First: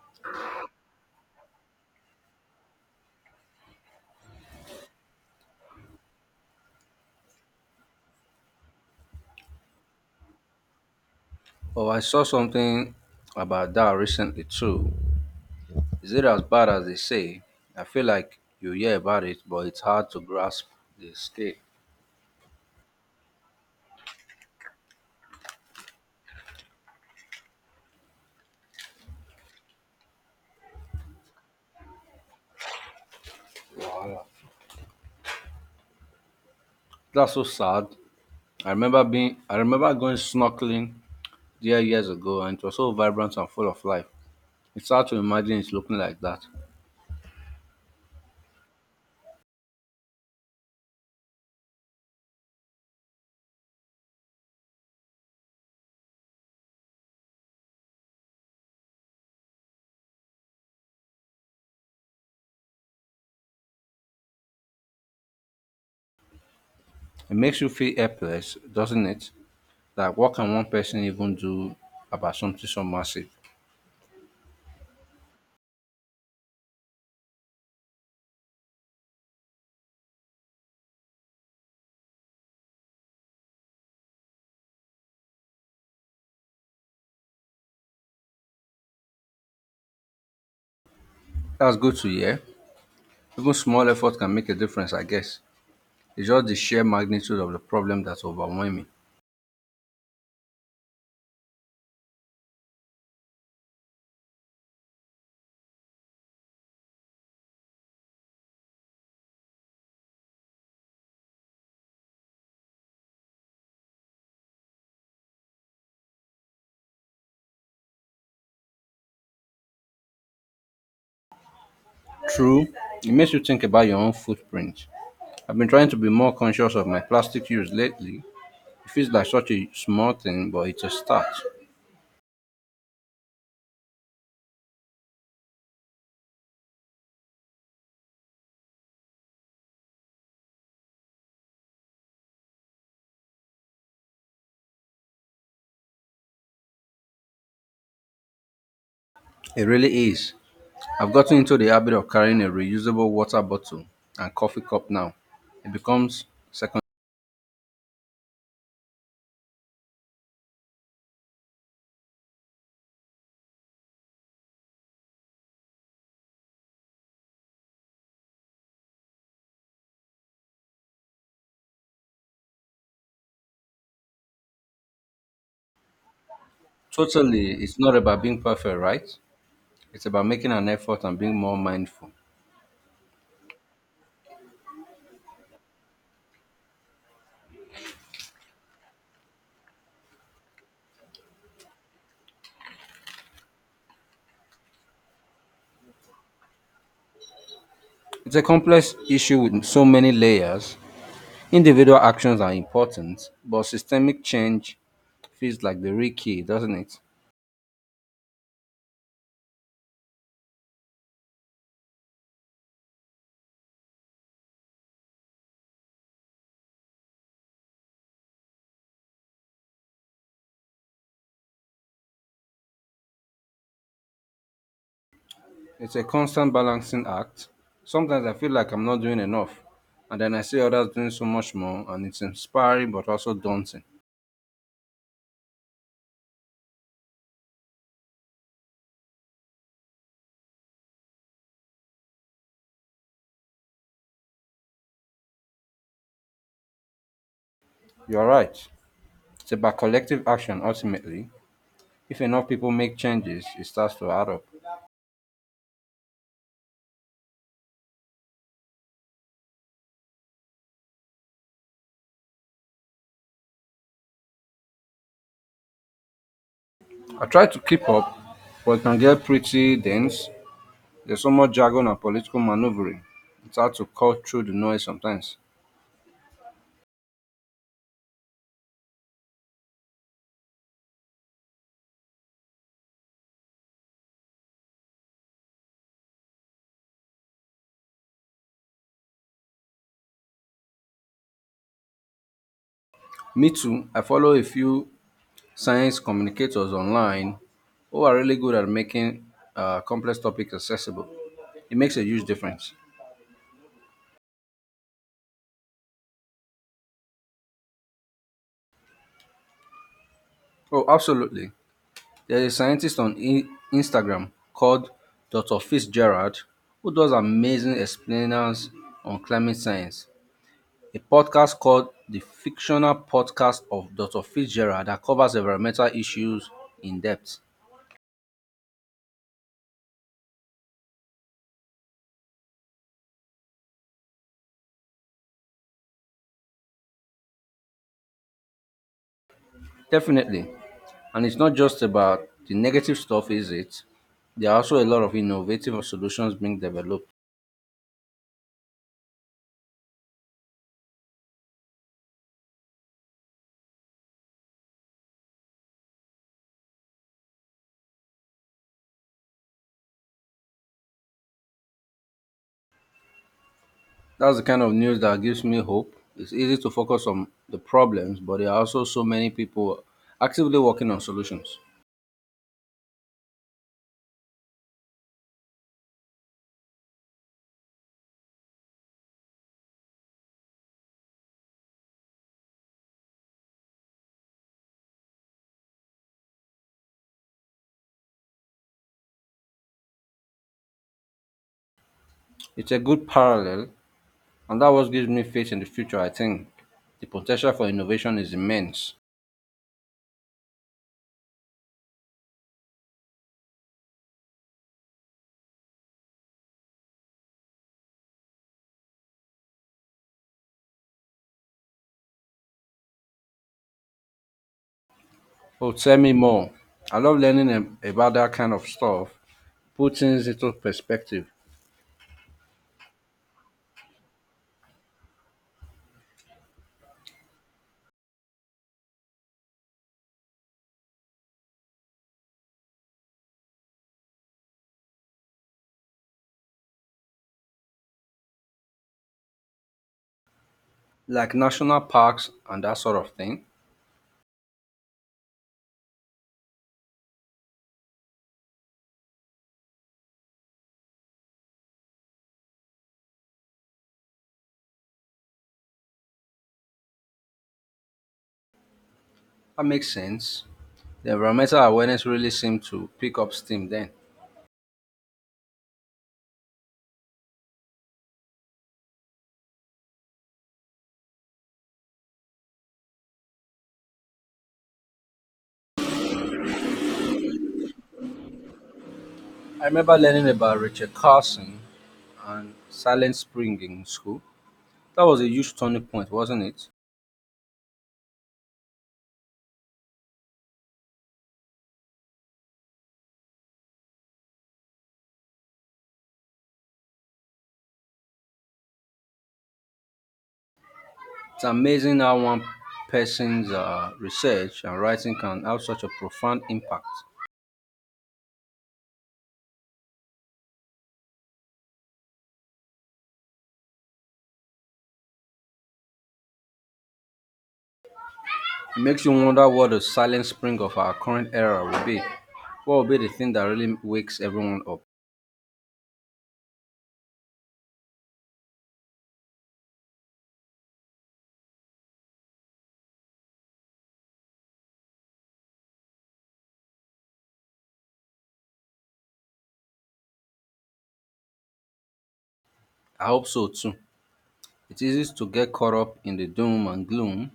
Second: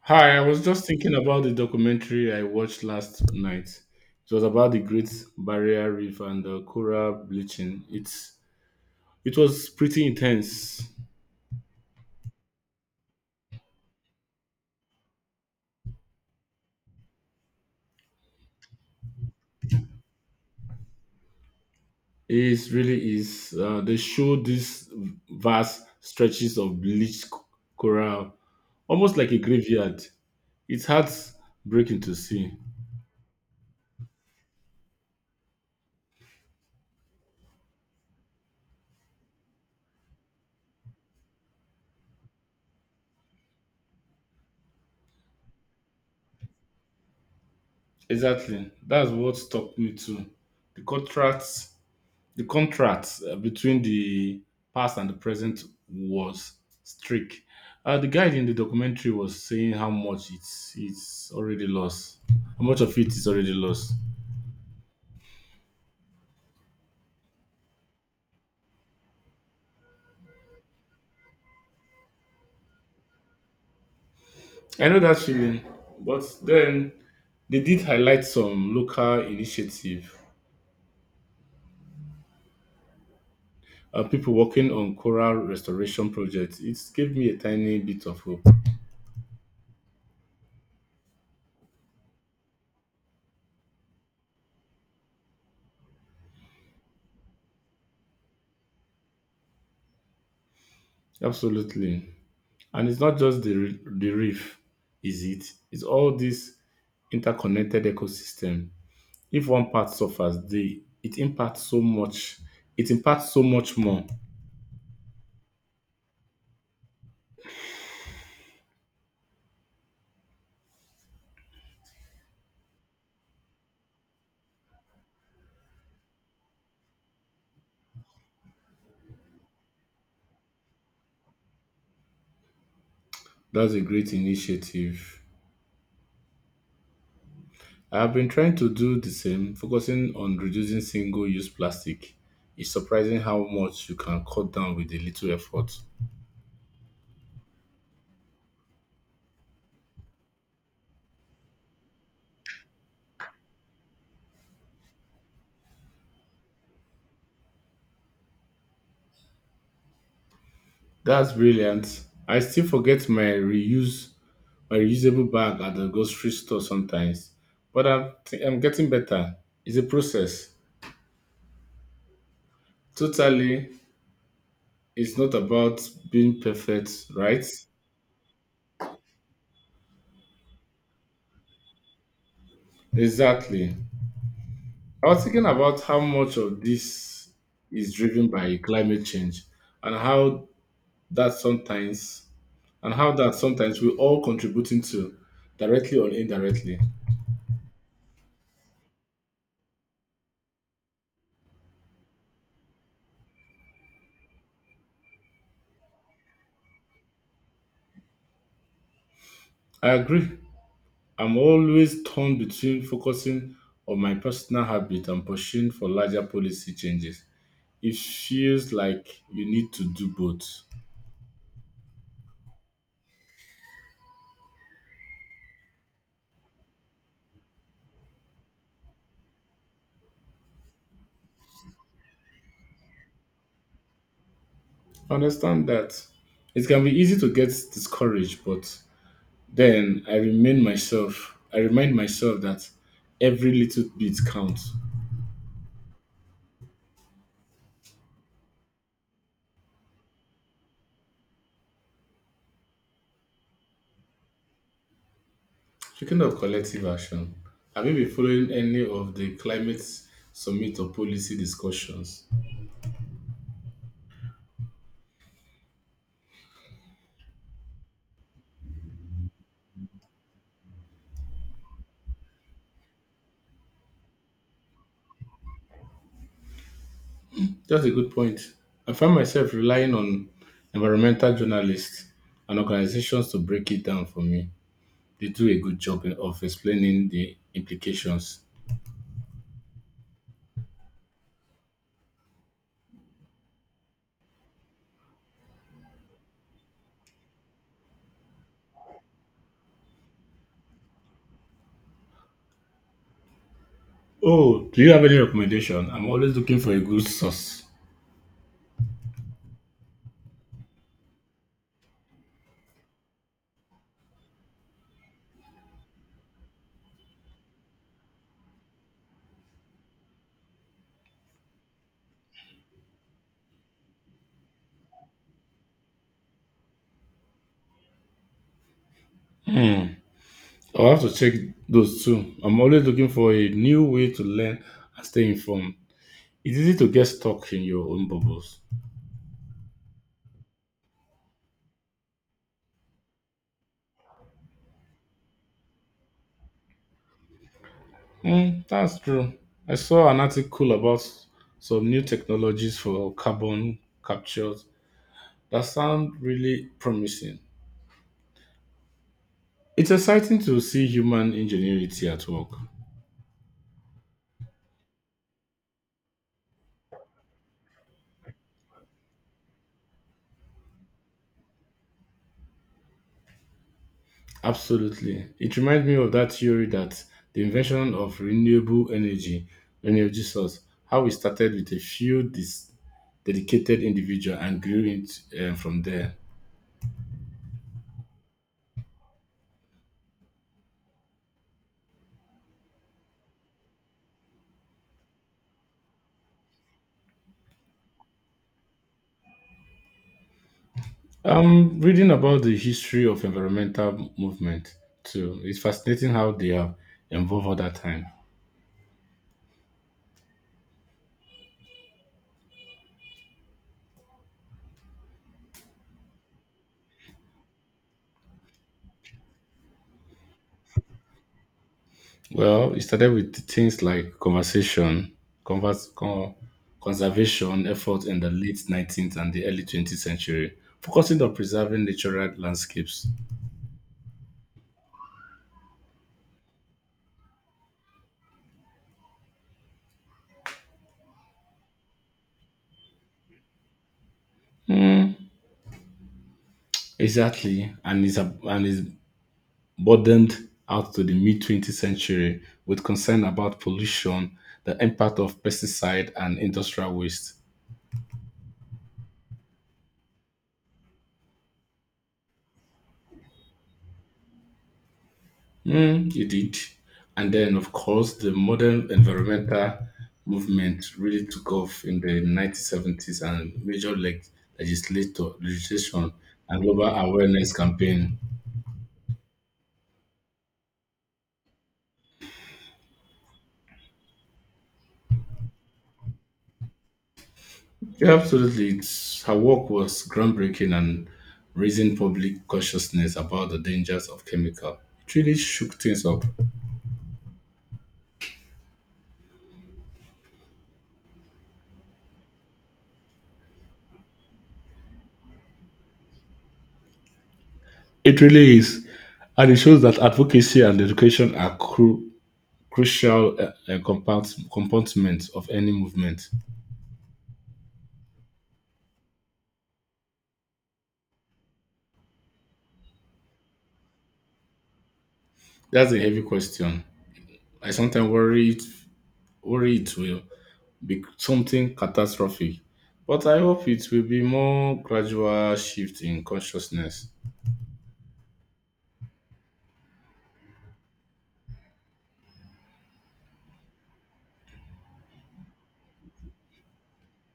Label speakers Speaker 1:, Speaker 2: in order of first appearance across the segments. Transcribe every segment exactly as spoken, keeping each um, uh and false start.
Speaker 1: Hi, I was just thinking about the documentary I watched last night. It was about the Great Barrier Reef and the coral bleaching. It's it was pretty intense.
Speaker 2: Oh, I saw something about that recently too. Is it as bad as they say? I feel like you hear about it, but it's hard to grasp the scale.
Speaker 1: It really is. Uh, they showed these vast stretches of bleached c- coral, almost like a graveyard. It's heartbreaking to see.
Speaker 2: That's so sad. I remember being I remember going snorkeling there years ago and it was so vibrant and full of life. It's hard to imagine it looking like that.
Speaker 1: Exactly. That's what struck me too. The contrast The contrast, uh, between the past and the present was strict. Uh, the guy in the documentary was saying how much it's it's already lost, how much of it is already lost.
Speaker 2: It makes you feel helpless, doesn't it? Like what can one person even do about something so massive?
Speaker 1: I know that feeling, but then they did highlight some local initiative. Uh, people working on coral restoration projects. It gave me a tiny bit of hope.
Speaker 2: That's good to hear. Even small effort can make a difference, I guess. It's just the sheer magnitude of the problem that's overwhelming.
Speaker 1: Absolutely, and it's not just the re- the reef, is it? It's all this interconnected ecosystem. If one part suffers, the it impacts so much it impacts so much more.
Speaker 2: True, it makes you think about your own footprint. I've been trying to be more conscious of my plastic use lately. It feels like such a small thing, but it's a start.
Speaker 1: That's a great initiative. I have been trying to do the same, focusing on reducing single-use plastic. It's surprising how much you can cut down with a little effort.
Speaker 2: It really is. I've gotten into the habit of carrying a reusable water bottle and coffee cup now. It becomes second.
Speaker 1: That's brilliant. I still forget my reuse my reusable bag at the grocery store sometimes, but i'm, th- I'm getting better. It's a process. Totally. It's not about being perfect, right?
Speaker 2: Totally, it's not about being perfect, right? It's about making an effort and being more mindful.
Speaker 1: Exactly. I was thinking about how much of this is driven by climate change, and how that sometimes and how that sometimes we're all contributing to, directly or indirectly.
Speaker 2: It's a complex issue with so many layers. Individual actions are important, but systemic change feels like the real key, doesn't it?
Speaker 1: I agree. I'm always torn between focusing on my personal habit and pushing for larger policy changes. It feels like you need to do both.
Speaker 2: It's a constant balancing act. Sometimes I feel like I'm not doing enough, and then I see others doing so much more, and it's inspiring but also daunting.
Speaker 1: I understand that. It can be easy to get discouraged, but Then I remind myself, I remind myself that every little bit counts.
Speaker 2: You're right. It's about collective action ultimately. If enough people make changes, it starts to add up.
Speaker 1: Speaking of collective action, have you been following any of the climate summit or policy discussions?
Speaker 2: I try to keep up, but it can get pretty dense. There's so much jargon and political maneuvering. It's hard to cut through the noise sometimes.
Speaker 1: That's a good point. I find myself relying on environmental journalists and organizations to break it down for me. They do a good job in- of explaining the implications.
Speaker 2: Me too, I follow a few science communicators online who are really good at making uh, complex topics accessible. It makes a huge difference.
Speaker 1: Oh, do you have any recommendation? I'm always looking for a good source.
Speaker 2: Oh, absolutely. There's a scientist on I- Instagram called doctor Fitzgerald who does amazing explainers on climate science. A podcast called The Fictional Podcast of doctor Fitzgerald that covers environmental issues in depth.
Speaker 1: Hmm. I'll have to check those too. I'm always looking for a new way to learn and stay informed. It's easy to get stuck in your own bubbles.
Speaker 2: Definitely. And it's not just about the negative stuff, is it? There are also a lot of innovative solutions being developed.
Speaker 1: Hmm, that's true. I saw an article about some new technologies for carbon capture. That sound really promising. It's exciting to see human ingenuity at work.
Speaker 2: That's the kind of news that gives me hope. It's easy to focus on the problems, but there are also so many people actively working on solutions.
Speaker 1: Absolutely. It reminds me of that theory that the invention of renewable energy, energy source, how we started with a few dis- dedicated individual and grew it uh, from there.
Speaker 2: It's a good parallel, and that what gives me faith in the future. I think the potential for innovation is immense.
Speaker 1: Um, reading about the history of environmental movement too, it's fascinating how they have evolved over that time.
Speaker 2: Oh, tell me more. I love learning ab- about that kind of stuff, put things into perspective,
Speaker 1: Well, it started with things like conversation, converse, con- conservation efforts in the late nineteenth and the early twentieth century, focusing on preserving natural landscapes.
Speaker 2: like national parks and that sort of thing.
Speaker 1: Hmm, exactly, and is a- and is broadened out to the mid twentieth century with concern about pollution, the impact of pesticide, and industrial waste.
Speaker 2: That makes sense. The environmental awareness really seemed to pick up steam then.
Speaker 1: Mm, you did. And then, of course, the modern environmental movement really took off in the nineteen seventies and major leg- legislator, legislation and global awareness campaign.
Speaker 2: I remember learning about Richard Carson and Silent Spring in school. That was a huge turning point, wasn't it?
Speaker 1: Yeah, absolutely. It's, her work was groundbreaking and raising public consciousness about the dangers of chemical. It really shook things up.
Speaker 2: It's amazing how one person's uh, research and writing can have such a profound impact.
Speaker 1: It really is. And it shows that advocacy and education are cru- crucial uh, uh, compounds- components of any movement.
Speaker 2: It makes you wonder what the silent spring of our current era will be. What will be the thing that really wakes everyone up?
Speaker 1: That's a heavy question. I sometimes worry it, worry it will be something catastrophic, but I hope it will be more gradual shift in consciousness.
Speaker 2: I hope so too. It's easy to get caught up in the doom and gloom,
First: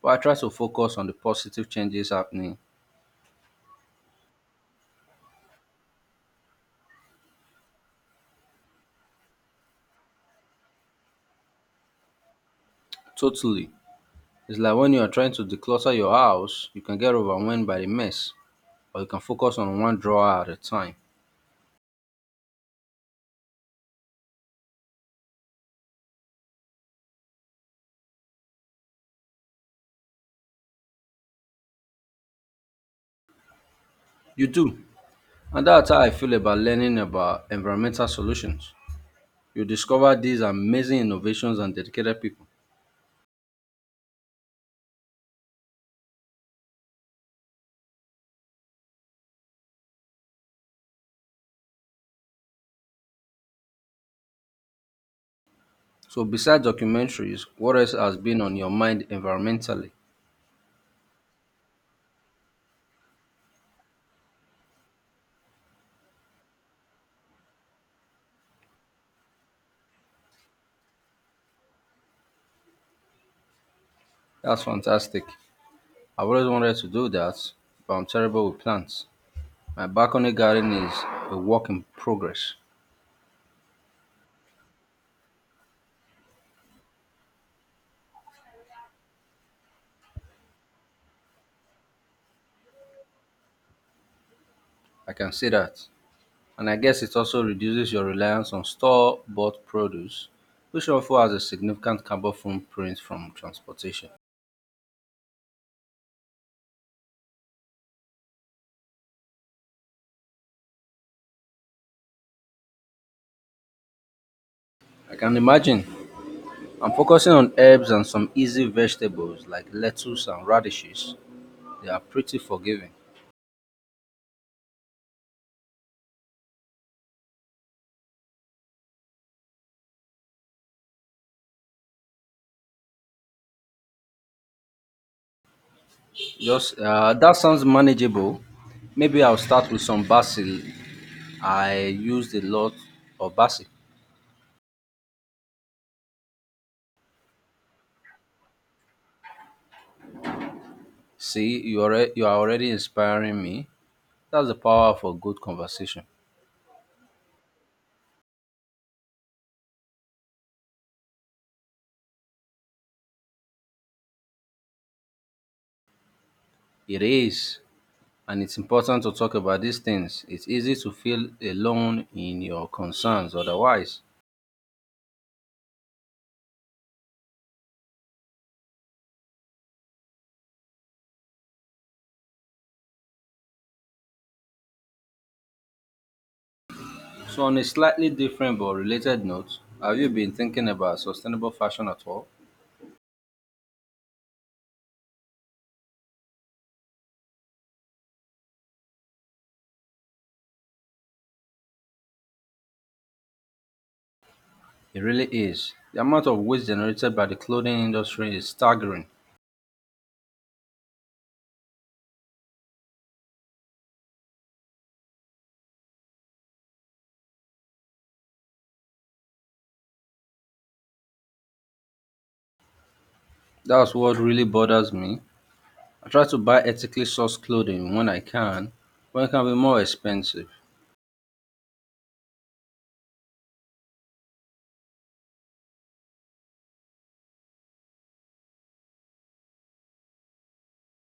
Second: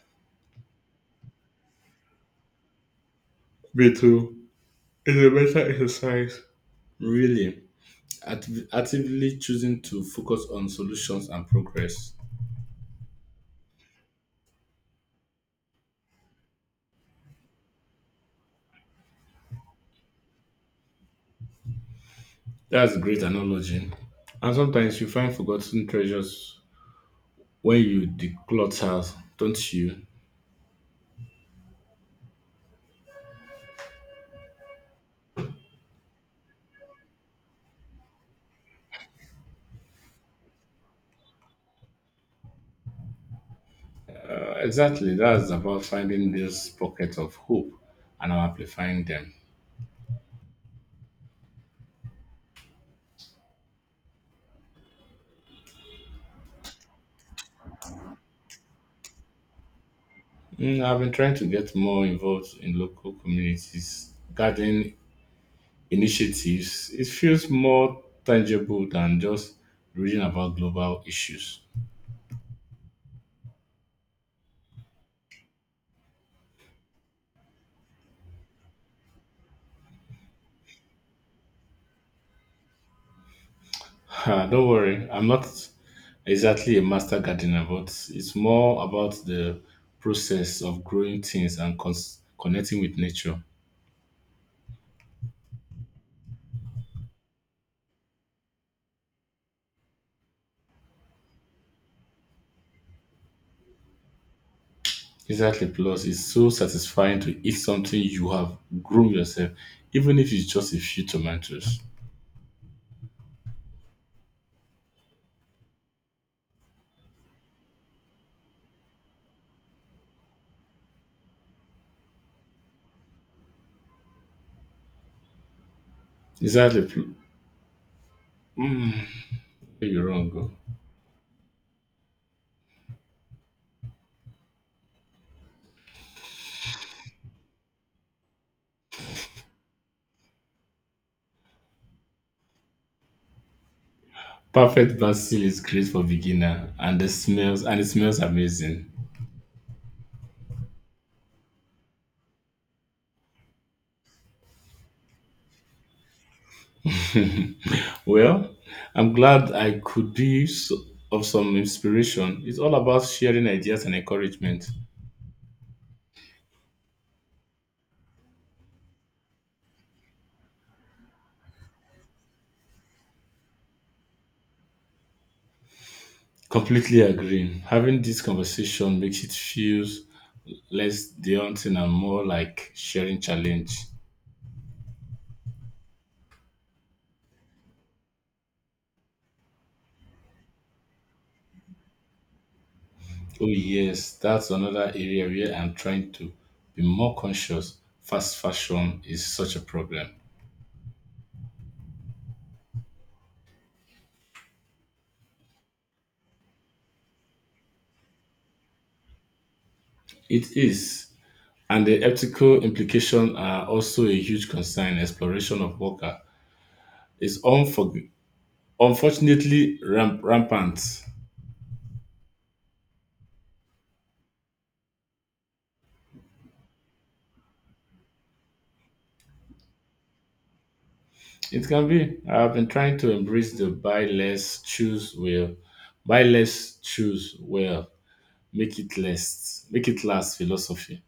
Speaker 2: but I try to focus on the positive changes happening.
Speaker 1: Me too. It's a better exercise. Really, activ- actively choosing to focus on solutions and progress.
Speaker 2: Totally. It's like when you're trying to declutter your house, you can get overwhelmed by the mess, or you can focus on one drawer at a time.
Speaker 1: That's a great analogy. And sometimes you find forgotten treasures when you declutter, don't you?
Speaker 2: You do. And that's how I feel about learning about environmental solutions. You discover these amazing innovations and dedicated people.
Speaker 1: Exactly. That's about finding these pockets of hope and amplifying them.
Speaker 2: So, besides documentaries, what else has been on your mind environmentally?
Speaker 1: Mm, I've been trying to get more involved in local communities, garden initiatives. It feels more tangible than just reading about global issues.
Speaker 2: That's fantastic. I've always wanted to do that, but I'm terrible with plants. My balcony garden is a work in progress.
Speaker 1: Ah, don't worry, I'm not exactly a master gardener, but it's more about the process of growing things and cons- connecting with nature.
Speaker 2: I can see that. And I guess it also reduces your reliance on store bought produce, which also has a significant carbon footprint from transportation.
Speaker 1: Exactly, plus it's so satisfying to eat something you have grown yourself, even if it's just a few tomatoes.
Speaker 2: I can imagine. I'm focusing on herbs and some easy vegetables like lettuce and radishes. They are pretty forgiving.
Speaker 1: Exactly, pl- mm, you're wrong. Oh.
Speaker 2: Just uh, that sounds manageable. Maybe I'll start with some basil. I used a lot of basil.
Speaker 1: Perfect basil is great for beginner and the smells and it smells amazing.
Speaker 2: See, you are you are already inspiring me. That's the power of a good conversation.
Speaker 1: Well, I'm glad I could be s- of some inspiration. It's all about sharing ideas and encouragement.
Speaker 2: It is, and it's important to talk about these things. It's easy to feel alone in your concerns otherwise.
Speaker 1: Completely agreeing. Having this conversation makes it feels less daunting and more like sharing challenge.
Speaker 2: So, on a slightly different but related note, have you been thinking about sustainable fashion at all?
Speaker 1: Oh yes, that's another area where I'm trying to be more conscious. Fast fashion is such a problem.
Speaker 2: It really is. The amount of waste generated by the clothing industry is staggering.
Speaker 1: It is. And the ethical implications are also a huge concern. Exploration of worker is unforg- unfortunately ramp- rampant.
Speaker 2: That's what really bothers me. I try to buy ethically sourced clothing when I can, when it can be more expensive.
Speaker 1: It can be. I've been trying to embrace the buy less, choose well, buy less, choose well, make it less, make it last philosophy.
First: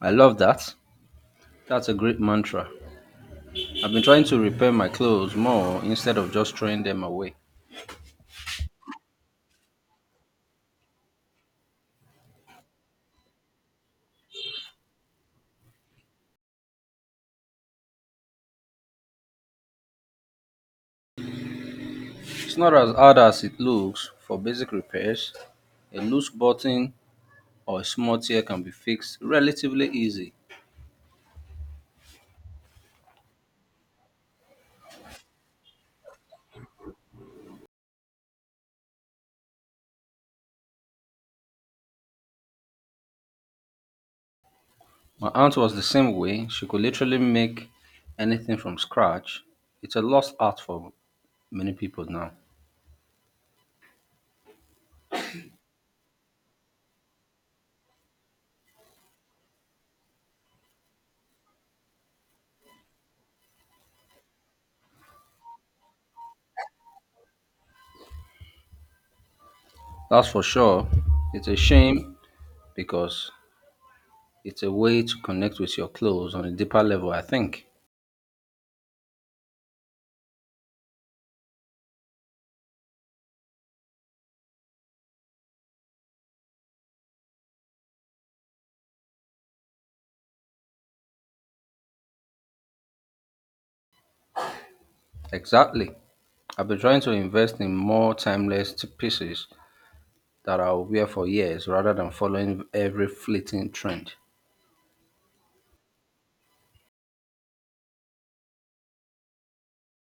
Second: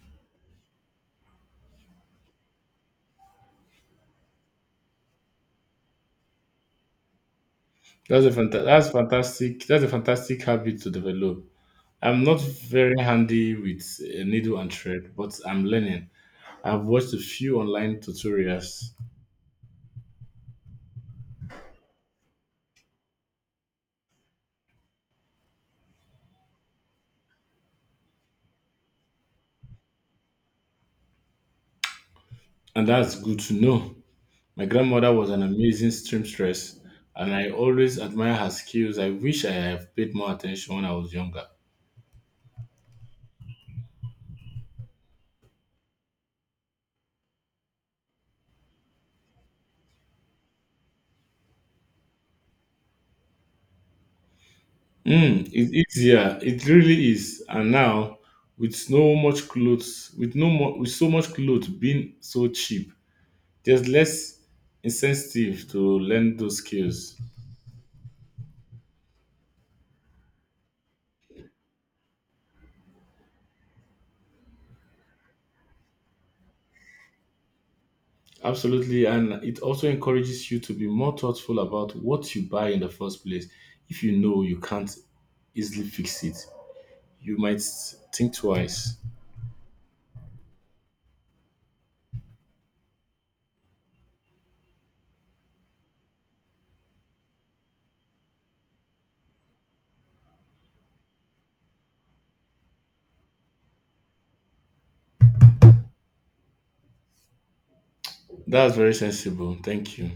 Speaker 2: I love that. That's a great mantra. I've been trying to repair my clothes more instead of just throwing them away.
Speaker 1: That's a fanta- that's fantastic. That's a fantastic habit to develop. I'm not very handy with a needle and thread, but I'm learning. I've watched a few online tutorials,
Speaker 2: It's not as hard as it looks for basic repairs. A loose button or a small tear can be fixed relatively easy.
Speaker 1: and that's good to know. My grandmother was an amazing seamstress, and I always admire her skills. I wish I had paid more attention when I was younger.
Speaker 2: My aunt was the same way. She could literally make anything from scratch. It's a lost art for many people now.
Speaker 1: Mm, it's easier. It really is. And now, with so much clothes, with no more, with so much clothes being so cheap, there's less incentive to learn those skills.
Speaker 2: That's for sure. It's a shame because it's a way to connect with your clothes on a deeper level, I think.
Speaker 1: Absolutely, and it also encourages you to be more thoughtful about what you buy in the first place. If you know you can't easily fix it, you might think twice.
Speaker 2: Exactly. I've been trying to invest in more timeless t- pieces that are aware for years rather than following every fleeting trend.
Speaker 1: That's very sensible. Thank you.